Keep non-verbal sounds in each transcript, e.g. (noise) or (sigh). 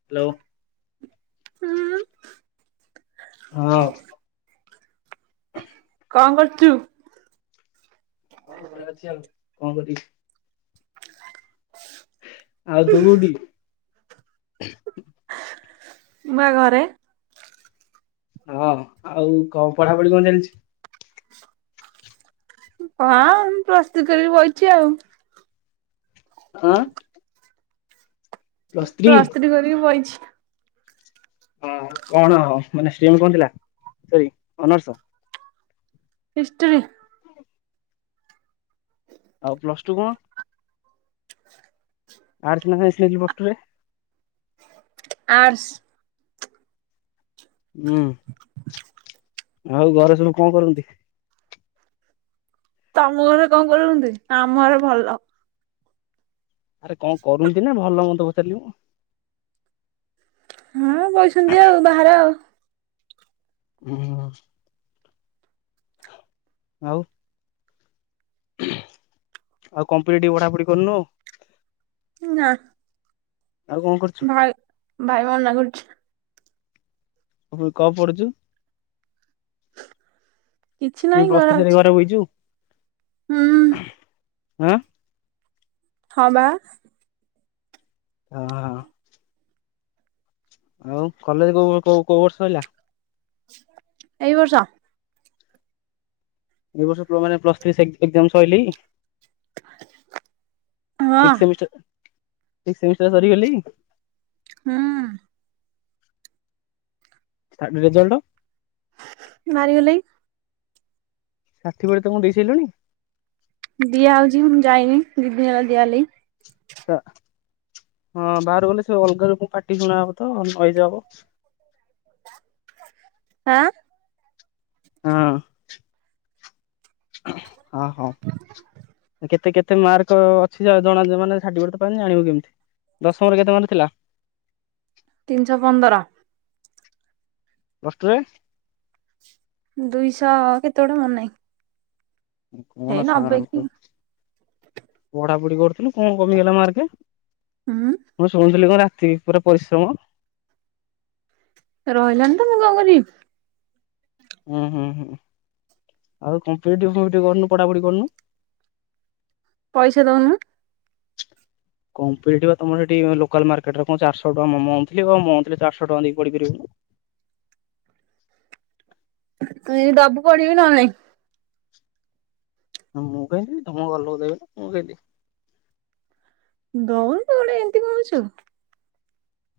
Hello. ହୁଁ ହଁ। କଣ କରୁଛୁ? ହ, ଘରେ ଅଛି ଆଉ କଣ କରିବି? ଆଉ ତୁ କୋଉଠି? ମୁଁ ବା ଘରେ। ହଁ, ଆଉ କ ପଢାପଢି କଣ ଚାଲିଛି? ହଁ, ପ୍ଲସ ଥ୍ରି କରିକି ବଇଚି ଆଉ। ହଁ। ପ୍ଲସ୍ ଥ୍ରୀ ପ୍ଲସ ଥ୍ରି କରିକି ବଇଚି। ହଁ, କଣ ମାନେ? ଷ୍ଟ୍ରିମ୍ କଣ ଥିଲା? Sorry, honours? ହିଷ୍ଟ୍ରି। ଆଉ ପ୍ଲସ ଟୁ କଣ? ଆର୍ଟ୍ସ ନା ସାଇନ୍ସ ନେଲୁ ପ୍ଲସ ଟୁ ରେ? ଆର୍ଟ୍ସ। ହୁଁ, ଆଉ ଘରେ ସବୁ କଣ କରନ୍ତି? ତମ ଘରେ କଣ କରୁଛନ୍ତି? ଆମ ଘରେ ଭଲ। ଆରେ କଣ କରୁଛନ୍ତି ନା ଭଲମନ୍ଦ ପଚାରିଲି ମୁଁ? ହଁ, ବହିଛନ୍ତି ଆଉ ବାହାରେ ଆଉ। ହୁଁ ଆଉ। ଆଉ କମ ପି ଟି ପି ପଢାପଢି କରୁନୁ ଆଉ ନା। ଆଉ କଣ କରୁଛୁ ଭାଇ ଭାଇ ମନା କରୁଛି। ଆଉ କଣ ପଡୁଚୁ? କିଛି ନାହିଁ ପ୍ଲସ ଥ୍ରି ଅଛି ସାରିକି ଘରେ ବଇଛୁ। ହୁଁ। ହଁ। ହଁ, ବା। ହଁ। ଆଉ କଲେଜ କୋ କୋଉ କୋଉ ବର୍ଷ ସରିଲା? ଏଇ ବର୍ଷ। ଏଇ ବର୍ଷ କୋଉମାନଙ୍କର ପ୍ଲସ ଥ୍ରି ସିକ୍ସଥ ଏକ୍ସାମ ସରିଲା କି? ହଁ ସିକ୍ସ ସେମିଷ୍ଟର ସିକ୍ସ ସେମିଷ୍ଟର ସରିଗଲାଣି। ହୁଁ। Third result? ବାହାରିଗଲାଣି। ସାର୍ଥିଫିକେଟ ତମକୁ ଦେଇସାରିଲଣି? ଦିଆ ହଉଛି। ମୁଁ ଯାଇନି। ଦି ଦିନ ହେଲା ଦିଆ ହେଲାଣି। ହଁ, ବାହାରକୁ ଗଲେ ସେ ଅଲଗା ଲୋକଙ୍କୁ ପାଟି ଶୁଣା ହବ ତ ନଇଯ ହବ। ଆଁ। ହଁ। ହଁ, ହଁ, କେତେ କେ? କେତେ ମାର୍କ ଅଛି ଜଣା- ଜ-ମାନେ? ସାର୍ଟିଫିକେଟ୍ ତ ପାଇନି ଜାଣିବ କେମିତି? ଦଶମରେ କେତେ ମାର୍କ ଥିଲା? ତିନିଶହ ପନ୍ଦର। ପ୍ଲସ ଟୁ ରେ? ଦୁଇଶହ କେତେ ଗୋଟେ ମନେ ନାହିଁ। ହେଇ କଣ ସା- ନବେ କି ଙ୍କ ପଢାପଢି କରଥିଲୁ। କଣ କମି ଗଲା ମାର୍କେ? ହୁଁ। ମୁଁ ଶୁଣୁଥିଲି କଣ ରାତିକି ପୁରା ପରିଶ୍ରମ। ରହିଲାନି ତ ମୁଁ କଣ କରିବି? ହୁଁ, ହୁଁ, ହୁଁ, ଆଉ କମ୍ପିଟିପି ଫମ୍ପିଟିପି କରୁନୁ। ପଢ଼ାପଢ଼ି କରୁନୁ। ପଇସା ଦଉନୁ। କମ୍ପିଟିପି ତମର ସେଠି ଲୋକାଲ ମାର୍କେଟ ରେ କଣ ଚାରିଶହ ଟଙ୍କା ମ-ମ-ମନ୍ଥଲି। ମନ୍ଥଲି ଚାରଶହ ଟଙ୍କା ଦେଇକି ପଢ଼ି ପାରିବୁନୁ? ତୁ ଜଦି ଦବୁ ପଢ଼ିବି ନହେଲେ ନାହିଁ। ମୁଁ କାଇଁଦେବି ତମ ଘରଲୋକ ଦେବେନି, ମୁଁ କାଇଁ ଦେବି। ଦଉନ ତୁ ଗୋଟେ ଏମିତି କହୁଛୁ?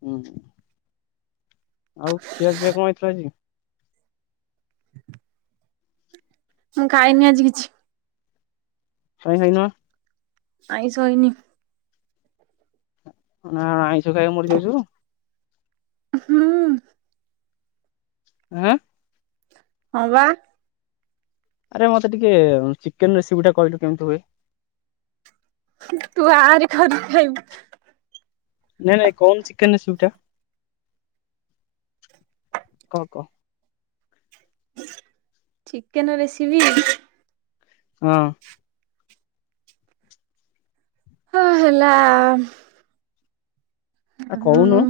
ହୁଁ ଆଉ ଖିଆ ପିଆ କଣ ହେଇଥିଲା ଆଜି? ମୁଁ ଖାଇନି ଆଜି କିଛି। କାହିଁ ଖାଈନୁ? ଆଇଁସ ହେଈନି। ନା ଆଇଁଷ ଖାଇବାକୁ ମରି ଯାଉଛୁ? ହୁଁ। ହାଁ। ହଁ ବା। ଆରେ ମତେ ଟିକେ ଚିକେନ ରେସିପି ଟା କହିଲୁ କେମିତି ହୁଏ? ତୁ ଆ ଭାରି କରିକି ଖାଇବୁ? ନାଇଁ ନାଇଁ କଉନୁ ଚିକେନ୍ ରେସିପିଟା କ କହ? ଚିକେନ ରେସିପି ହଁ। ହଁ ହେଲା। ଆ ହମ କହୁନୁ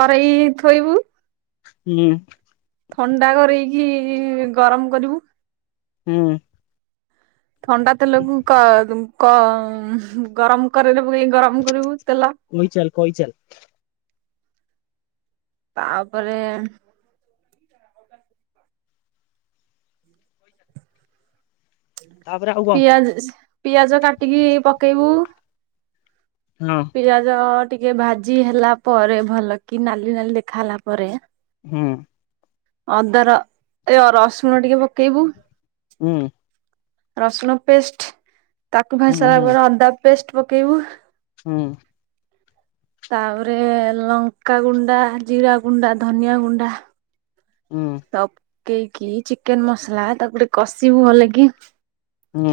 କରେଇ ଥୋଇବୁ। ହୁଁ। ଥଣ୍ଡା କରେଇକି ଗରମ କରିବୁ। ହୁଁ। ଥଣ୍ଡା ତେଲକୁ କ କ ଗରମ କରେଇରେ ପକେଇକି ଗରମ କରିବୁ ତେଲ। କହି ଚାଲ କହି ଚାଲେ। ତାପରେ ତାପରେ ଆଉ କଣ ପିଆଜ ପିଆଜ କାଟିକି ପକେଇବୁ। ହଁ। ପିଆଜ ଟିକେ ଭାଜି ହେଲା ପରେ ଭଲ କି ନାଲି ନାଲି ଦେଖା ହେଲା ପରେ ହୁଁ। ଅଦାର ଏ ରସୁଣ ଟିକେ ପକେଇବୁ। ହୁଁ। ରସୁଣ ପେଷ୍ଟ ତାକୁ ଭାଜି ହୁଁ ସାଇଲା ହୁଁ ପରେ ଅଦା ପେଷ୍ଟ ପକେଇବୁ। ହୁଁ। ତାପରେ ଲଙ୍କା ଗୁଣ୍ଡା, ଜିରା ଗୁଣ୍ଡା, ଧନିଆ ଗୁଣ୍ଡା ହୁଁ। ତପ କେଇକି ଚିକେନ ମସଲା ତାକୁ ଗଟେ କଷିବୁ ଭଲେକି। ହୁଁ।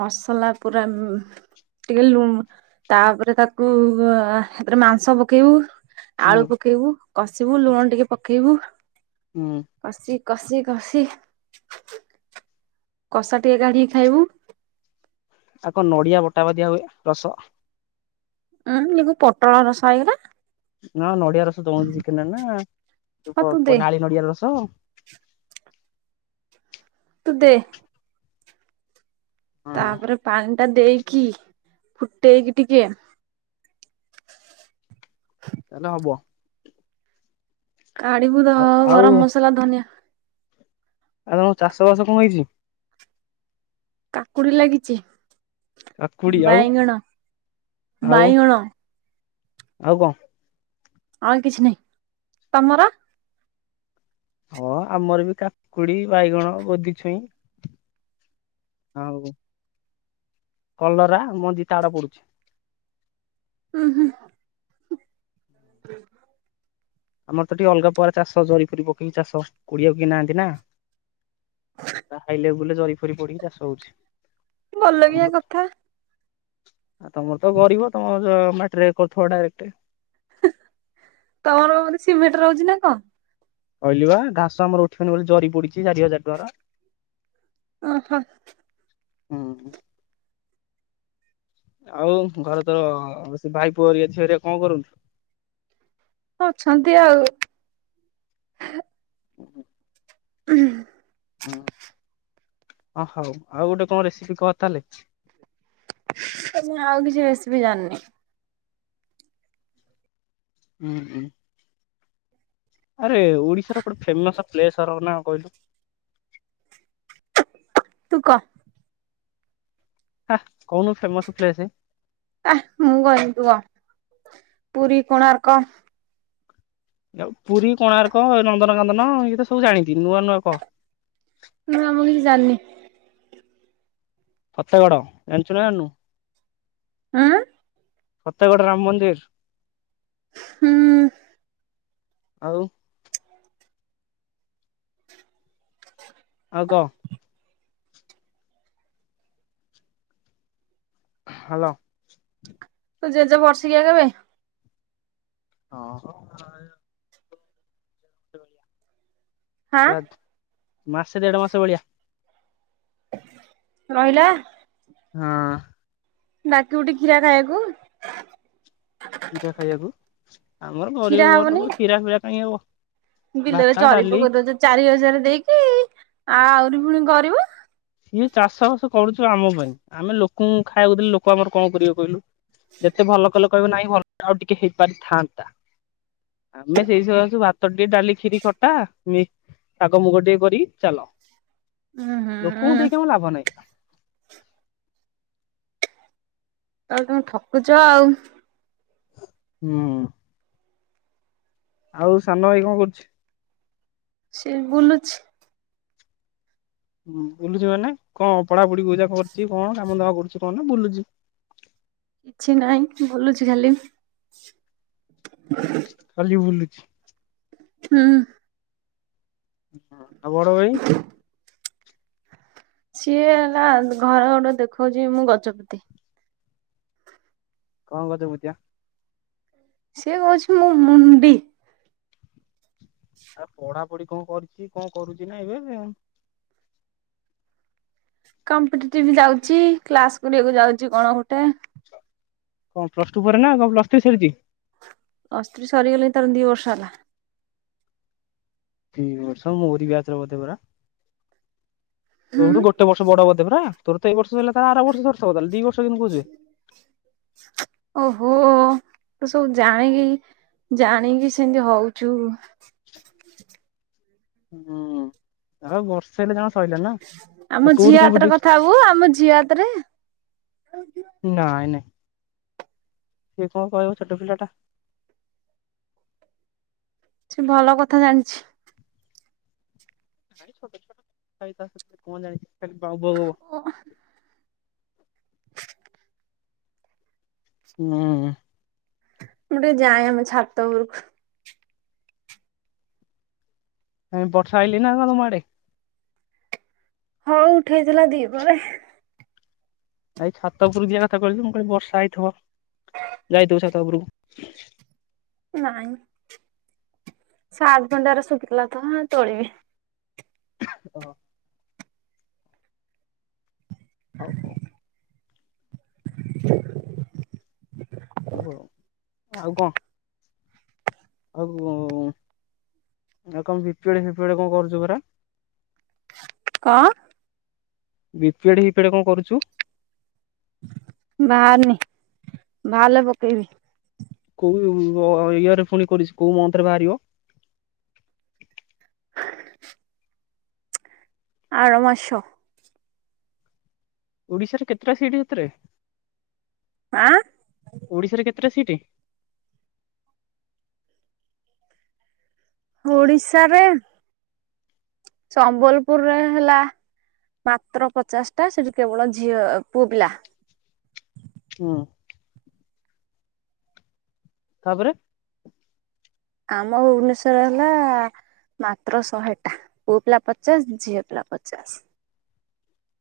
ମସଲା ପୁରା ଟିକେ ଲୁଣ ତାପରେ ତାକୁ ହେଥିରେ ମାଂସ ପକେଇବୁ। ହୁଁ ଆଳୁ ପକେଇବୁ କଷିବୁ ଲୁଣ ଟିକେ ପକେଇବୁ। ହୁଁ। କସି କସି କସି କଷା ଟିକେ କାଢ଼ିକି ଖାଇବୁ। ଆଉ କଣ ନଡ଼ିଆ ବଟା ପା ଦିଆହୁଏ ରସ? ଉୁଁ ଏ କଣ ପୋଟଳ ରସା ହେଇଗଲା? ନ ନଡ଼ିଆ ରସ ଦୋଅନ୍ତି ଚିକେନରେ ନା ହଁ ପ ତୁ ଦେ ପ ନାଳି ନଡ଼ିଆ ରସ। ତୁ ଦେ। ତାପରେ ପାଣିଟା ଦେଇକି ଫୁଟେଇକି ଟିକିଏ ତାଏଲେ ହବ। କାଡ଼ିବୁ ଧ ଆଉ ଆଉ ଗରମ ମସଲା ଧନିଆ ଆଉ ତମ ଚାଷବାସ କଣ ହେଇଚି? କାକୁଡ଼ି ଲାଗିଚି କାକୁଡି ଆଉ ବାଇଗଣ ଆଉ ବାଇଗଣ। ଆଉ କଁ? ଆଉ କିଛି ନାହିଁ ତମର? ହଁ ଆମର ବି କାକୁଡ଼ି ବାଇଗଣ ଗୋଧି ଛୁଇଁ। ଆଉ କଲରା ମଞ୍ଜି ତାଡ଼ ପଡ଼ୁଛି। ଉଁ ହୁଁ। ଆମର ତ ଟିକେ ଅଲଗା ପ୍ରକାର ଚାଷ ଜରି ପରୀ ପକେଇକି ଚାଷ କୋଡ଼ିଆକୁ କେଇ ନାହାନ୍ତି ନା। ରା ହାଇଲେବୁଲରେ ଜରି ଫରି ପଡ଼ିକି ଚାଷ ହୋଉଛି। ଭଲ ଲାଗିବା କଥା। ଆ ତମର ତ ଗରିବ ତମର ମାଟିରେ କରୁଥୁବ ଡାଇରେକ୍ଟ। ତମର ବେଧେ ସିମେଣ୍ଟରେ ହୋଉଚି ନା କଣ? କହିଲି ବା ଘାସ ଆମର ଉଠିବନି ବୋଲି ଜରି ପଡିଚି ଚାରି ହଜାର ଟଙ୍କାର। ଓ ହୋ। ଉଁ ହୁଁ। ଆଉ ଘରେ ତୋର ଭାଇ ପୁଅ ହେରିକା ଝିଅ ହେରିକା କଣ କରନ୍ତି? ଅଛନ୍ତି ଆଉ। ହଁ ହଉ ଆଉ ଗୋଟେ କଣ ରେସିପି କହ ତାହେଲେ? ତ ମୁଁ ଆଉ କିଛି ରେସିପି ଜାଣିନେହିଁ। ଉଁ ହୁଁ। ଆରେ ଓଡିଶାର ଗୋଟେ ଫେମସ୍ ପ୍ଲେସର ନା କହିଲୁ? ତୁ କ? ହା କହୁନୁ ଫେମସ୍ ପ୍ଲେସେ। ଆ ମୁଁ କହିମିନି ତୁ କ ପୁରୀ କୋଣାର୍କ। ଆଉ ପୁରୀ କୋଣାର୍କ ନନ୍ଦନ କାନନ ଇଏତ ସବୁ ଜାଣିଚି ନୂଆ ନୂଆ କହ। ନୂଆ ମୁଁ କିଛି ଜାଣିନେହିଁ। ପଛଗଡ଼ ଜାଣିଚୁ ନା ଜାଣିନୁ? ହୁଁ। ପତେଗଡ଼ ରାମ ମନ୍ଦିରି। ହୁଁ। ଆଉ। ଆଉ କ। ହାଲୋ। ତୋ ଜେଜେ ବର୍ଷିକିଆ କେବେ? ଓହୋ। ହାଁ ମାସେ ଦେଢ ମାସେ ଭଳିଆ। ରହିଲା। ହୁଁ। ଡାକିଵୁଟି କ୍ଷୀରା ଖାଇବାକୁ। କ୍ଷୀରା ଖାଇବାକୁ ଆମର ଗରିବ କ୍ଷୀରା ଘର ହବନି ଲୋକ କ୍ଷୀରା ଫିରା କାହିଁ ହବ। ବିଲରେ ଭାତ ଜରି ଡାଲି ପକେଇ ଦେଉଚ ଚାରି ହଜାରେ ଦେଇକି ଆହୁରି ପୁଣି ଗରିବ। ଇଏ ଚାଷ ବାସ କରୁଚୁ ଆମ ପାଇଁ ଆମେ ଲୋକଙ୍କୁ ଖାଇବାକୁ ଦେଲେ ଲୋକ ଆମର କଣ କରିବେ କହିଲୁ? ଯେତେ ଭଲ କଲେ କହିବେ ନାହିଁ ଭଲ ଆଉ ଟିକେ ହେଇପାରିଥାନ୍ତା। ଆମେ ସେଇସକାସୁ ଭାତ ଟିକେ ଡାଲି ଖୀରି ଖଟା ମି ଶାଗ ମୁଗ ଟିକେ କରି ଚାଲ। ଉୁଁ ହୁଁ ଲୋକଙ୍କୁ ଦେଇକି ଆମର ଲାଭ ନାହିଁ। ତାହେଲେ ତମେ ଠକୁଚ ଆଉ। ହୁଁ। ଆଉ ସାନ ଭାଇ କଣ କରୁଚି? ସିଏ ବୁଲୁଛି। ହୁଁ ବୁଲୁଚଚ ମାନେ କଣ ପଢାପଢି କୋଉଯାଏ କରିଚି କଣ କାମ ଦାମ କରୁଛି କଣ ବୁଲୁଚି? କିଛି ନାହିଁ ବୁଲୁଚି ଖାଲି। ଖାଲି ବୁଲୁଚି। ହୁଁ। ଆଉ ବଡ଼ଭାଇ? (inaudible) ସିଏ ହେଲା ଘରେ ଗୋଟେ ଦେଖଉଛି ମୁଁ ଗଜପତି। କଣ ଗଜପତିବା? ସିଏ କହୁଛି ମୁଁ ମୁଣ୍ଡି। ଆରେ ପଢାପଢି କଣ କରିଛି କଣ କରୁଛି ନା ଏବେ ଏ? କମ୍ପିଟିଟିଭ ଯାଉଛି କ୍ଲାସ କରିବାକୁ ଯାଉଛି କଣ ଗୋଟେ? କଣ ପ୍ଲସ ଟୁ ପରେ ନା କଣ ପ୍ଲସ ଥ୍ରୀ ସରିଛି? ପ୍ଲସ ଥ୍ରଇ ସରିଗଲାଣି ତାର ଦି ବର୍ଷ ହେଲା। ଦି ବର୍ଷ ମୋରି ବ୍ୟାଚର ବୋଧେ ପରା। ତୋଠୁ ହୁଁ ଗୋଟେ ବର୍ଷ ବଡ଼ ବୋଧେ ପରା ତୋର ତ ଏଇ ବର୍ଷ ସରିଲା ତାର ଆର ବର୍ଷ ସରିଥିବ ତାହେଲେ ଦି ବର୍ଷ କେମିତି କହୁଚୁ? ଓହୋ ତୁ ସବୁ ଜାଣିକି ଜାଣିକି ସେମିତି ହଉଛୁ। ହୁଁ ଆଉ ବର୍ଷେ ହେଲେ ଜଣ ଆମ ଝିଅ ହାତରେ କଥା ହବୁ ଆମ ଝିଅ ହାତରେ ନାଇଁ ନାଇଁ। ସିଏ କଣ କହିବ ଛୋଟ ପିଲାଟା। ସିଏ ଭଲ କଥା ଜାଣିଛି। ସିଏ କଣ ଜାଣିଛି ଖାଲି ବାଉ ବାଉ ହବ? ଉଁ ହୁଁ। ହୁଁ ହୁଁ। ମୁଁ ଟିକେ ଯାଏ ଆମ ଛାତ ଉପରକୁ? ବର୍ଷା ଆଇଲି ନା କଣ ତମ ଆଡ଼େ? ହଉ ଉଠେଇଥିଲା ଦି ପହରେ। ଏଇ ଛାତ ଉପରକୁ ଯିବା କଥା କହିଲୁ ତ ମୁଁ କହିଲି ବର୍ଷା ହେଇଥିବ ଯାଇଥିବୁ ଛାତ ଉପରକୁ? ନାଇଁ ସାର୍ଟ ପ୍ୟାଣ୍ଟ୍ ଗୁରା ଶୁଖୁଥିଲା ତ ତୋଳିବି। ଓହୋ ହଉ ହଉ। ହଉ ଆଉ ଆଉ କଣ? ଆଉ ଉଁ। ଆଉ କଣ ବିପଳି ଫିପଳି କଣ କରୁଚୁ ପରା? କଣ? ବିପେଡ୍ ହିପେଡ୍ କଣ କରୁଛୁ? ବାହାରିନି ବାହାରିଲେ ପକେଇବି। କୋଉ ଇୟର୍ରେ ପୁଣି କରିଛି କୋଉ ମନ୍ଥ ରେ ବାହାରିବ? ଆର ମାସ। ଓଡିଶାରେ କେତେଟା ସିଟ୍ ସେଥିରେ? ଆଁ ଓଡ଼ିଶାରେ କେତେଟା ସିଟ୍? ଓଡ଼ିଶାରେ ସମ୍ବଲପୁରରେ ହେଲା ମାତ୍ର ପଚାଶଟା ସେଠି କେବଳ ଝିଅ ପୁଅ ପିଲା। ହୁଁ। ତାପରେ ଆମ ଭୁବନେଶ୍ଵରରେ ହେଲା ମାତ୍ର ଶହେଟା ପୁଅ ପିଲା ପଚାଶ ଝିଅ ପିଲା ପଚାଶ।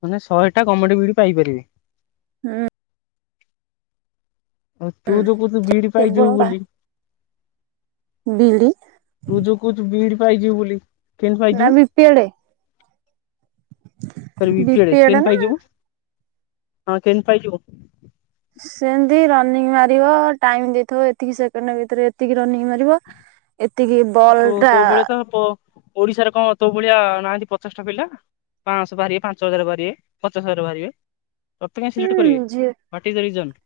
ମାନେ ଶହେଟା କମେଡି ବି ଡି ପାଇପାରିବେ? ହୁଁ। ଆଉ ତୁ ଯୋଉ କହୁଛୁ ବି ଡି କେବଳ ପାଇଯିବୁ ବୋଲି ବି ଡି ତୁ ଯୋଉ କହୁଛୁ ବି ଡି ପାଇଯିବୁ ବୋଲି କେନ୍ତି ନା ପାଇଯିବୁ ବିପିଏଡେ ଆରେ ମିଛେରେ ବିପିଏଡ କେନ୍ତି ନା ପାଇଯିବୁ? ହଁ କେନ୍ତି ପାଇ ଯିବୁ? ସେମିତି ରନିଙ୍ଗ୍ ମାରିବ ଟାଇମ୍ ଦେଇଥିବ ଏତିକି ସେକେଣ୍ଡ ଭିତରେ ଏତିକି ରନିଙ୍ଗ୍ ମାରିବ। ହଁ ଏତିକି ବ ଆଉ ତୋ ତୋ ଭଳିଆ ତ ଓ ଓଡିଶାରେ କଣ ତୋ ଭଳିଆ ନାହାନ୍ତି ପଚାଶ ଟା ପିଲା? ପାଁଶହ ବାହାରିବେ ପାଞ୍ଚ ହଜାର ବାହାରିବେ ପଚାଶ ହଜାର ବାହାରିବେ। ତତେ କାଇଁ ସିଲେକ୍ଟ କରିବେ ଝିଅ ହ୍ୱଟ୍ ଇଜ୍ ଦ ସିଜନ୍?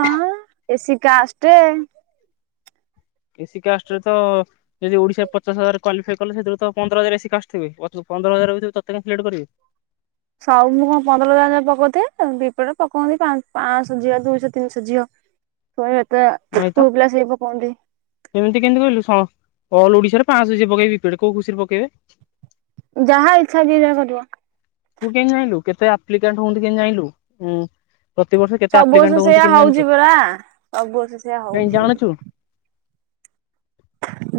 ଆଁ ଏ ସିି କାଷ୍ଟେ। ଏ ସି କାଷ୍ଟରେ ତ ଯେଦି ଓଡିଶାରେ ପଚାଶ ହଜାର କ୍ୱାଲିଫାଇ କଲେ ସେଥିରୁ ତ ପନ୍ଦର ହଜାର ଏ ସି କାଷ୍ଟ୍ ଥିବେ ପଚ ପନ୍ଦର ହଜାର ଭିତରୁ ତତେ କାଇଁ ସିଲେକ୍ଟ୍ କରିବେ? ସବୁ ଦିନ କଁ ପନ୍ଦର ହଜାର ନେଖା ପକଉଥିବେ ଦି ପଟେ ପକଉଛନ୍ତି ପାଁ ପାଁଶହ ଝିଅ ଦୁଇଶହ ତିନିଶହ ଝିଅ। ହ ତୋର ଏତେ ପୁଅ ପିଲା ଆସିକି ଗପନ୍ତି। ସେମିତି କେମିତି ଗଲୁ ସ ଅଲ୍ ଓଡିଶାରେ ପାଁଶହ ଯିଏ ପକେଇବେ ୱିକେଟ୍ କୋଉ ଖୁସିରେ ପକେଇବେ? ଯାହା ଇଚ୍ଛା ଯିଏ ଯାହା କରିବ। ତୁ କେନ୍ତି ଜାଇଁଲୁ କେତେ ଆପ୍ଲିକାଣ୍ଟ ହୁଅନ୍ତି କେନ୍ତି ଜାଇଁଲୁ ଉଁ ପ୍ରତିବର୍ଷ କେତେ ସବୁ ବର୍ଷ ଆପ୍ଲିକାଣ୍ଟ ହୁଅନ୍ତି ସେଇଆ କେନ୍ତି ହଉଛି ଜାଣୁଛୁ ପରା ସବୁ ବର୍ଷ ସେଇଆ କେନ୍ତି ହଉଛି। ଜାଣୁଛୁ?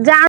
ଜା